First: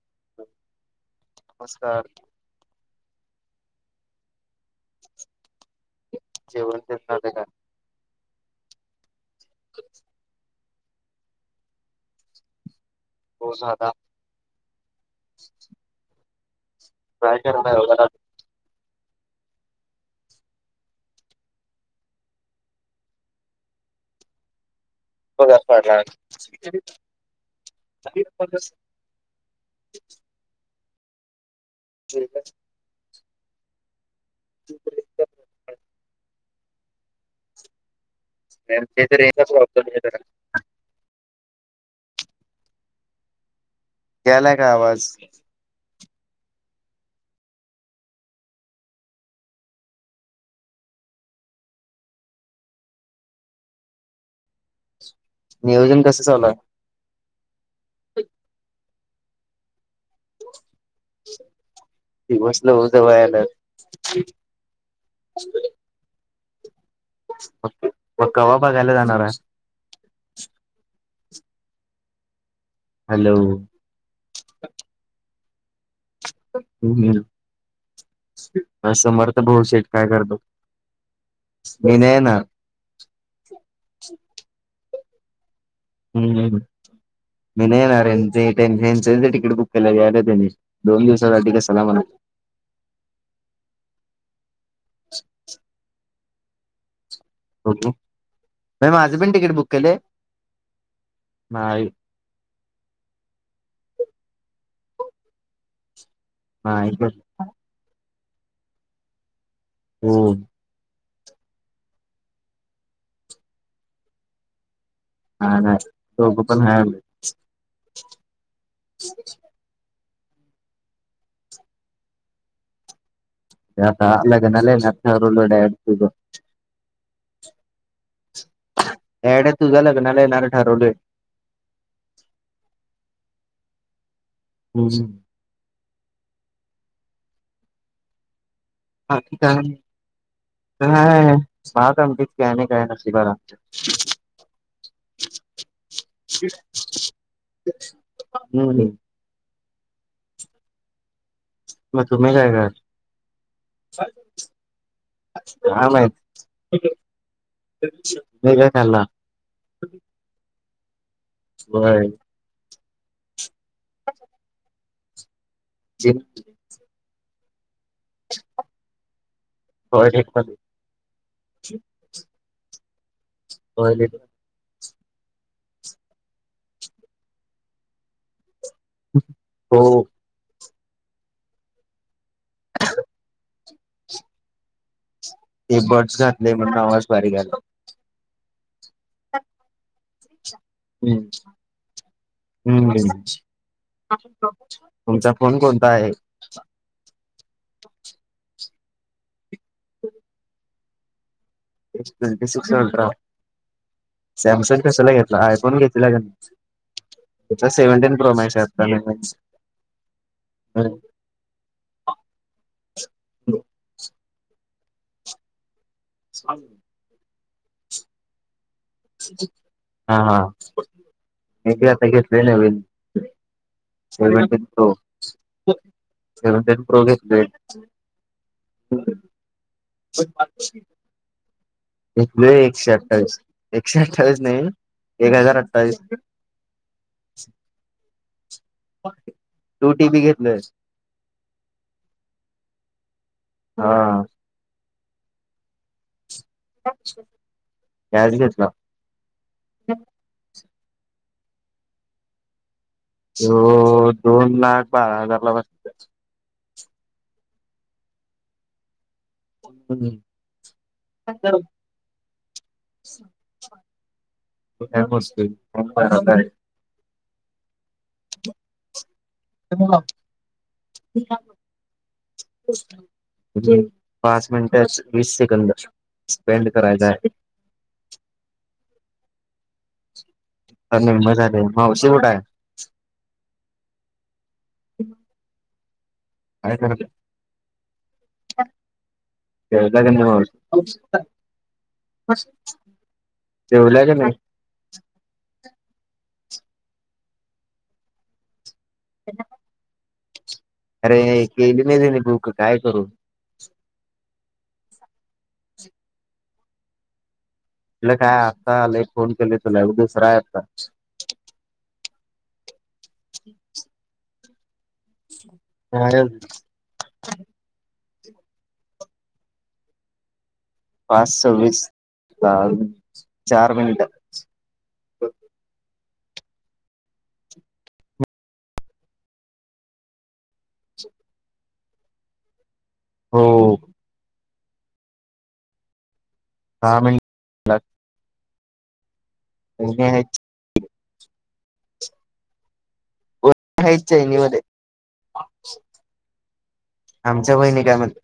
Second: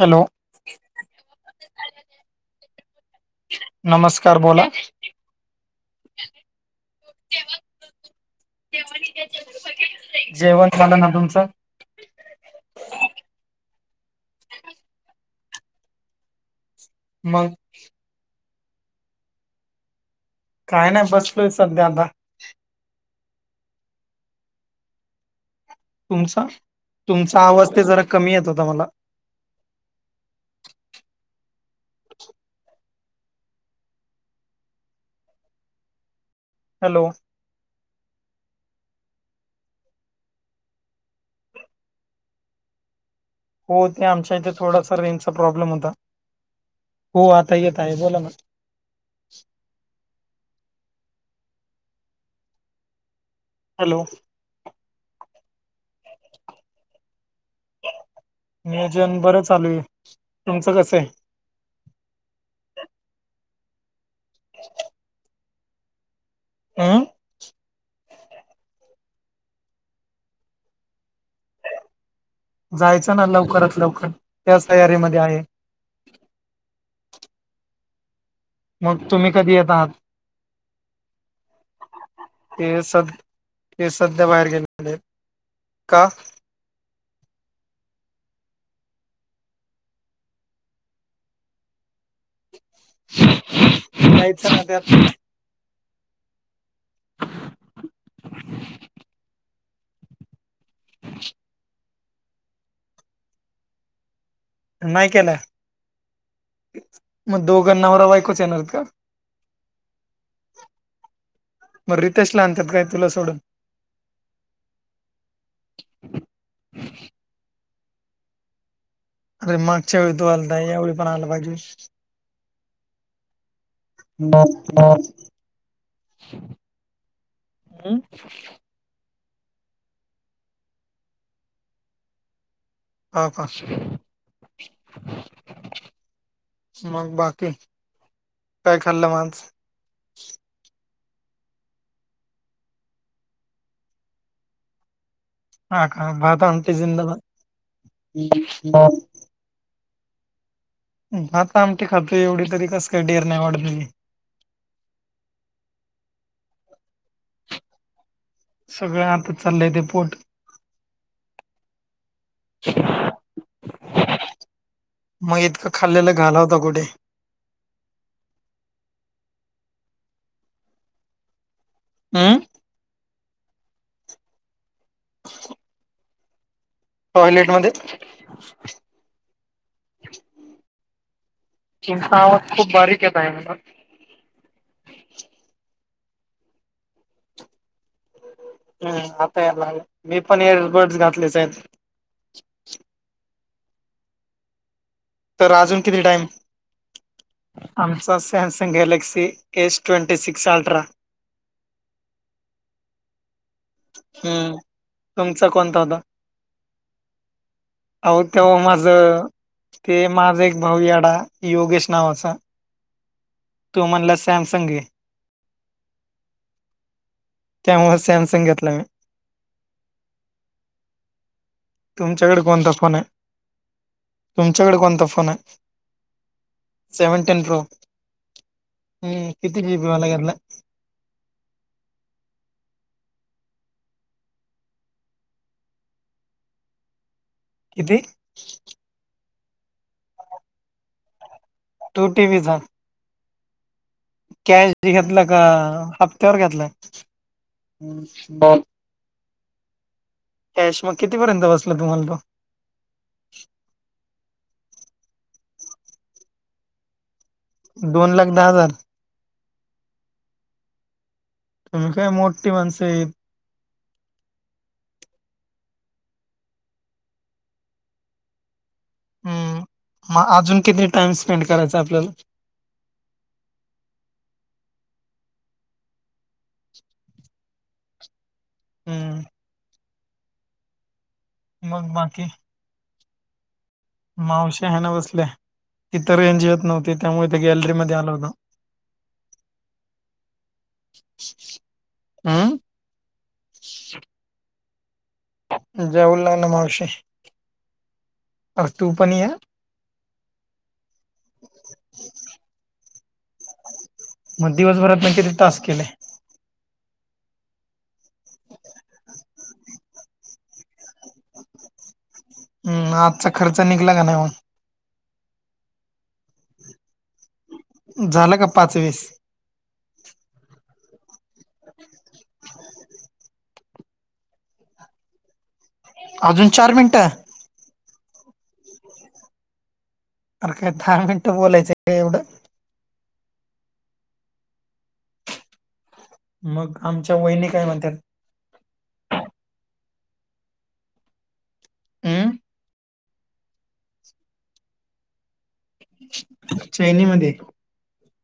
Hello. नमस्कार. नमस्कार बोला. जेवण तेन झाले का? जेवंत झालं ना. तुमचं? हो झालं. काय मग [unintelligible] काय नाही, बसलोय सध्या आता. [unintelligible] पडला. तुमचा तुमचा आवाज ते जरा कमी येत होता मला. [unintelligible] हॅलो. आमच्या इथे रेंज चा प्रॉब्लेम आहे जरा. हो ते आमच्या इथे यालाय का थोडासा आवाज? रेंजचा प्रॉब्लेम होता, हो आता येत आहे बोला ना. हॅलो. नियोजन कसं चालूये? [inaudible] नियोजन बरं चालूये, तुमचं कसं आहे? [unintelligible] [inaudible] अं. म कवा बघायला जाणारा? जायचं ना हॅलो लवकरात लवकर, त्याच तयारीमध्ये आहे. हम हम. मग तुम्ही समर्थ कधी येत भाऊंशेठ आहात काय करतो, मी नाही येणार. ते सध्या ते सध्या बाहेर गेले. हम् मी नाहीणार ते तेंच तिकीट बुक केल्याला. [unintelligible] दोन दिवसासाठी कसाला म्हणा. यायच ना त्यात [inaudible] [inaudible] क माझ पण तिकीट बुक केलेय? नाही नाही केलय नाही मग दोघां नवरा बायकोच येणारयेत का? हो. म रितेशला आणतात काय तुला सोडून? हा ना, दोघं पण हरलेत. अरे मागच्या वेळी तू आलता, यावेळी पण आला पाहिजे. आता लगान आले ना? [unintelligible] हम्म. येड्या तुझ्या लग्नाला येणारंये ठरवलंय. हा का? हम. मंग बाकी? काय खाल्लं मग बाकी आज? कायं नाहीं बांत आहे कायं आमचे नशिबांला [unintelligible] हां कां भातं आमटी झिंदाबाद बां हम्म भातं आमटी मग तुम्ही खातोएवढी काय कराल तरी कसं कायं ढेरी नाहीं वाढलेली कायं माहितं तुम्हीं कायं खांल्ला चालले ते पोट होयं मंग इतकं खांल्लेला जिम घालवंता कुंठे ऑडिट पणं हम्मं बोलडिड टॉयलेट मध्यें हो तुमचां आवांज खूपचं बारीक येतं आहे म्हणलं हेअ बर्डस घातले म्हणूंन आवांज बारीक आंला हम्मं आंता यांयला लागलां मी पणं हेड बर्डस घातलेच आहेतं हम्मं तुमचां फोन कोणंता आहे आमचां Samsung Galaxy S twenty six ultra टवेटी, सिक्स अल्ट्रा हम्म सॅमसंग कश्या ले घेतला तुमचा आयफोन कोणता होता? घेतलेला कां नाहीं अहो तेंव्हा माझं नवीन ते माझे एक भाऊ येडां योगेश नावांचा तो म्हणला सॅमसंग घे सा, ब [unintelligible] त्यांमुळें सॅमसंग घेतलां मी हां हां हे कायं आंता तुमच्याकडे घेतले कोणता नवीन फोन आहे? सेवन तुमच्याकडे एक्सप्रो, कोणता फोन आहे? त्यांने एक्सप्रोस घेतले हं किती जीभीवालां घेतलां [unintelligible] घेतलां एकशे अठ्ठावीस एकशे अठ्ठावीस नाहीं एक हजांर अठ्ठावीस किती टू टी बी घेतलंय टू टी विझां हां कॅशन, घेतलां कां हप्त्यांवर घेतलां कॅश घेतलां कॅश मंग कितीपर्यंत बसलां तुम्हांला तो तो दोन लाख बारा हजांर लां बसलां दोन लाख दहा हजांर हां हजांर तुम्ही काय मोठी माणसं आहेत. कायं बसली पंप राधा आहे हम्मं मंग अजूंन किती टाईम स्पेंड करायंचा आपल्यांला पांच मिनिटे वीस सेकंद स्पेंड करायचा आहे हम्मं आज मुंबई जाते, मग मावशी बाकी कुठ हाय? मावशी हाय नव्ह बसलीया, इचलकरं येत काय नव्हते करायल्या त्यामुळे ते गॅलरीमध्ये आलं होतो. खेळता की नाही वर? हम्म जेवल्या का नाही? जेवल्या ना मावशी, तू पण ये ह. अरे केली नाही रे, बुक काय करू? मग दिवसभरात किती टास्क केले? आपलं कायं, आत्ता आलंय फोन केले तुला दुसरं हाय आता. हम्मं, आजचां खर्च निघला कां नाहीं मगं? नाही अजून. झालं कां पांच, वीस? पांच -सव्वीस झालं, चार मिनिटं अजूंन चार मिनिटं? अर काय दहा मिनिटं बोलायचं एवढं? हो. मगं, दहा आमच्या वैहिनी कायं मिनिट म्हणत्यांत? वाहिनी आहेत हम्म हायत चैनी मध्ये. चैनी मंध्ये. आमच्या वाहिनी कांय म्हणत्यात?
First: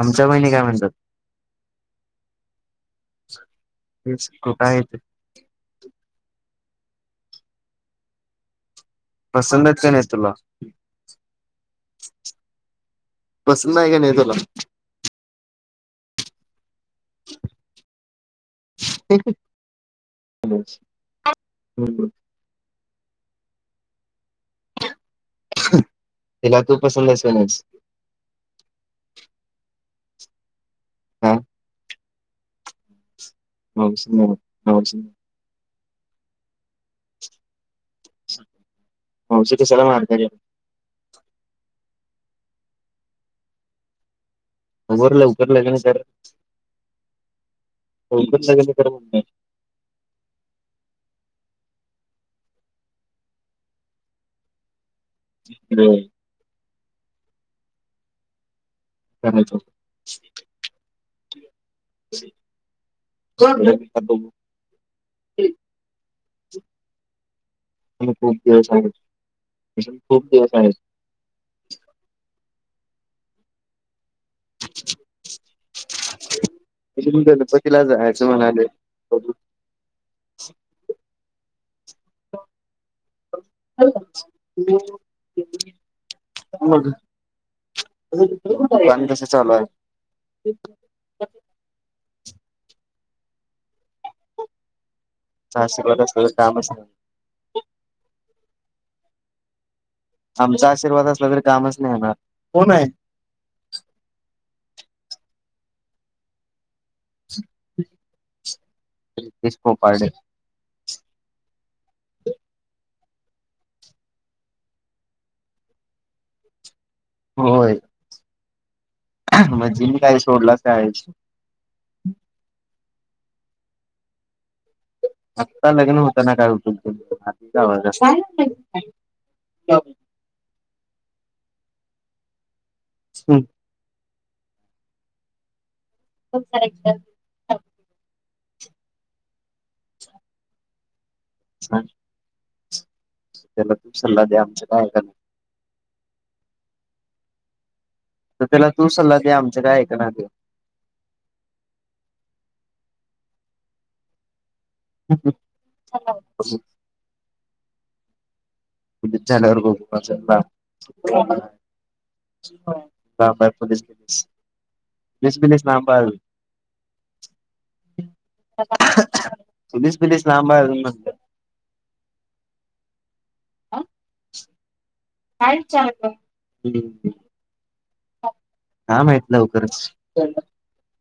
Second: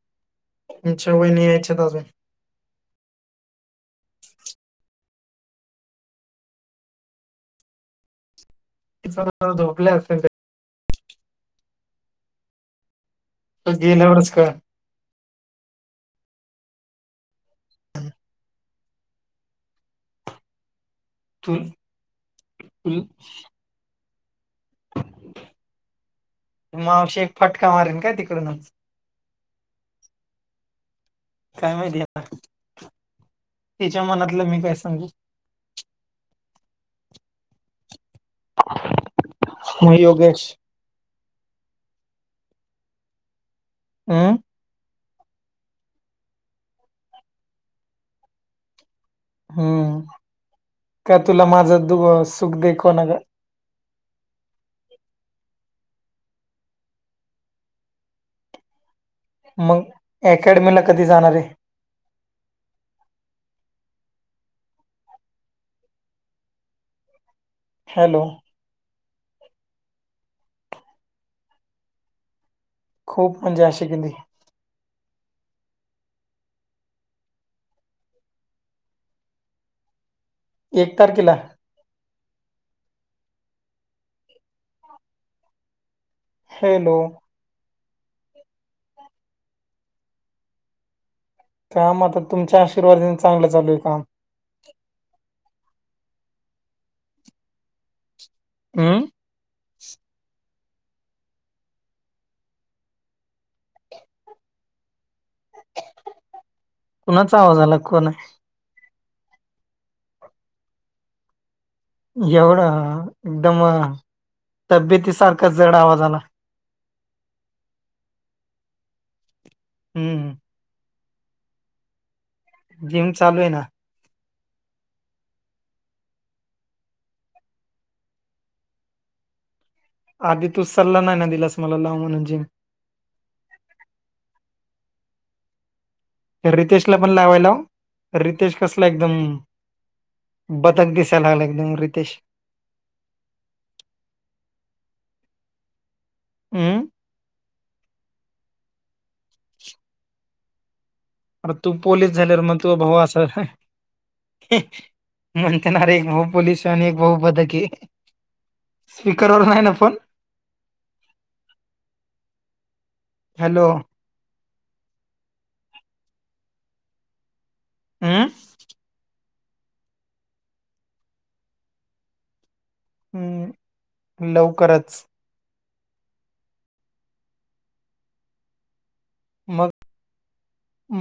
आमच्या वहिनी कायं म्हणतात? आमच्या वहिनी यायच्यात अजून तेच कुठं हायेत. तिथं पसंदचं झोपल्या हांय असतील तुला. त्या पसंद आहे की नाहीं गेल्यावरच तुला? कळल [unintelligible] [unintelligible] [unintelligible] तिला तू पसंत मावशी आहेस का एक, नाहीस फटकां मारिन काय तीकडन? हम्मं. कायं माहिती आता, तिच्यां मावशी नाही मनातलं मी कायं मावशी सांगू? नाही आमच्या तिथं मग मारती लई. योगेश हम्मं. लवकर लग्नं कर, लवकर लग्नं कर म्हटलं. हम्मं, कां तुला माझं दु -सुख देखवना गं. हम्मं. करायचं मगं, अकॅडमीला कधीं जाणारं हेय? कोण आणलाय? [unintelligible] आणि हॅलो खूंप दिवस आहे, खूंप दिवस आहेत. खूंप म्हणजे अशी किती? [unintelligible] तरी पण गणपतीलां जायचं म्हणालोय. एक तारखीला? [unintelligible] मगं हॅलो आलाकां [unintelligible] गाणं कसं चालूं आहे कामं आता, तुमच्यां आशीर्वादाने चांगलं चालूं आहे कामं. आमच्या आशिर्वाद असंन कामंच आहे. हं. आमचा आशीर्वाद असला तरी कामंच नाहीं होणार. कोणं हाय? कुणाचा आवाज आला, कोण आहे? लगीच [unintelligible] एवढं एकदम तब्येतीसारखा जड आवाज आला. होय. म्हणजे मी कायं हम्म सोडल कायं. [unintelligible] जिम चालूं आहे ना. आत्ता लग्नं होतांना कायं उठलं आचावाजा [unintelligible] आधी तू सल्ला नाहीं ना दिलास मला, लाव म्हणून जिम. [inaudible] रितेश ला पण लावाय लाव, रितेश कसला एकदम- बदक दिसाय लागलाय, एकदम सांग रितेश. त्याला तूप सल्ला द्या आमच्या कायका [unintelligible] अ [unintelligible] तर त्याला तू सल्ला दे, आमच्या काय ऐकणा त्यो. अरे तू पोलीस झाल्यावर मग तू भाऊ असा- म्हणते‌ ना रे, एक भाऊ पोलिस आणि एक भाऊ बदके. झाल्यावर ग [unintelligible] हॅलो [unintelligible] बस्मिलि इस्लामबांद हम्म [unintelligible] [unintelligible] हं, लवकरच. काय [unintelligible] हा माहित मग लवकरच.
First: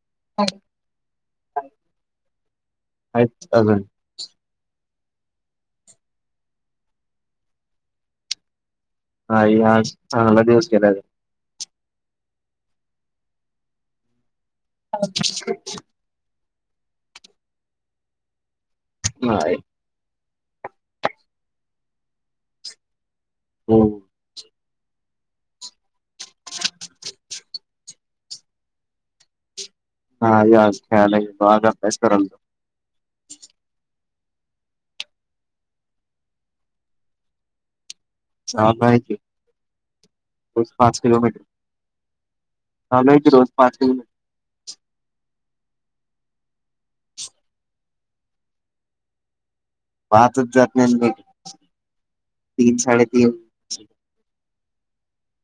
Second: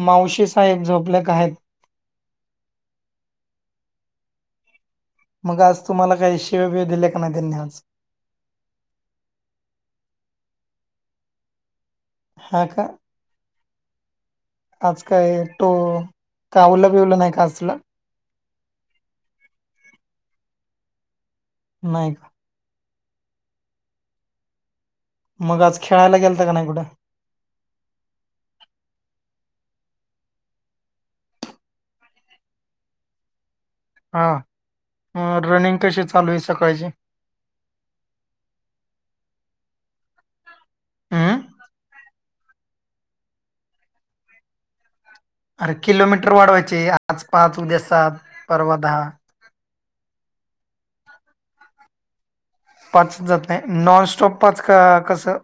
मावशी, साहेब झोपले का आहेत? [inaudible] आहेतच अजून. मग आज तुम्हाला काय शिवी- बिवी दिली का नाही, त्यांनी आज? नाही, आज चांगला दिवस गेलाय. हा का? आज काय तो, चावलं, बिवलं नाही काजला [unintelligible] नाय. नाही का? [unintelligible] मग आज खेळायला गेलता का नाही कुठं? नाही, आज खेळायला [unintelligible] ये बाग अभ्यास करालतो. हा, हा, रनिंग कशी चालू आहे सकाळची? चालू आहे की, रोज पाच हम्म किलोमीटर. चालू आहे की, रोज पाच किलोमीटर. अरे किलोमीटर वाढवायचे, आज पाच, उद्या सात, परवा दहा. पाचच जात नाही [unintelligible] तीन पांच साडेतीन चजांत नाहीं नॉनस्टॉप पांच कां कसं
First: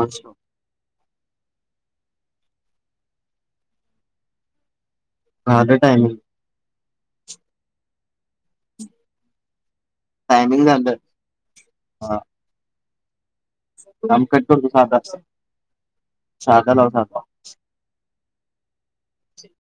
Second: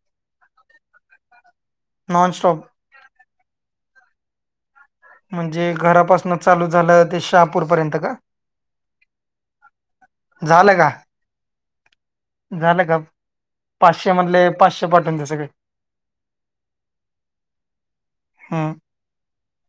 अच्छा नॉनस्टॉप म्हणजे झालं टायमिंग घरांपासून चालूं झालं ते शहांपूर पर्यंत कां झालं कां हा झालं कां पाचशे आम कट म्हटले करतो पाचशे साधा पाटंचे सगळें साधा लाव साधा हम्मं [inaudible] [unintelligible]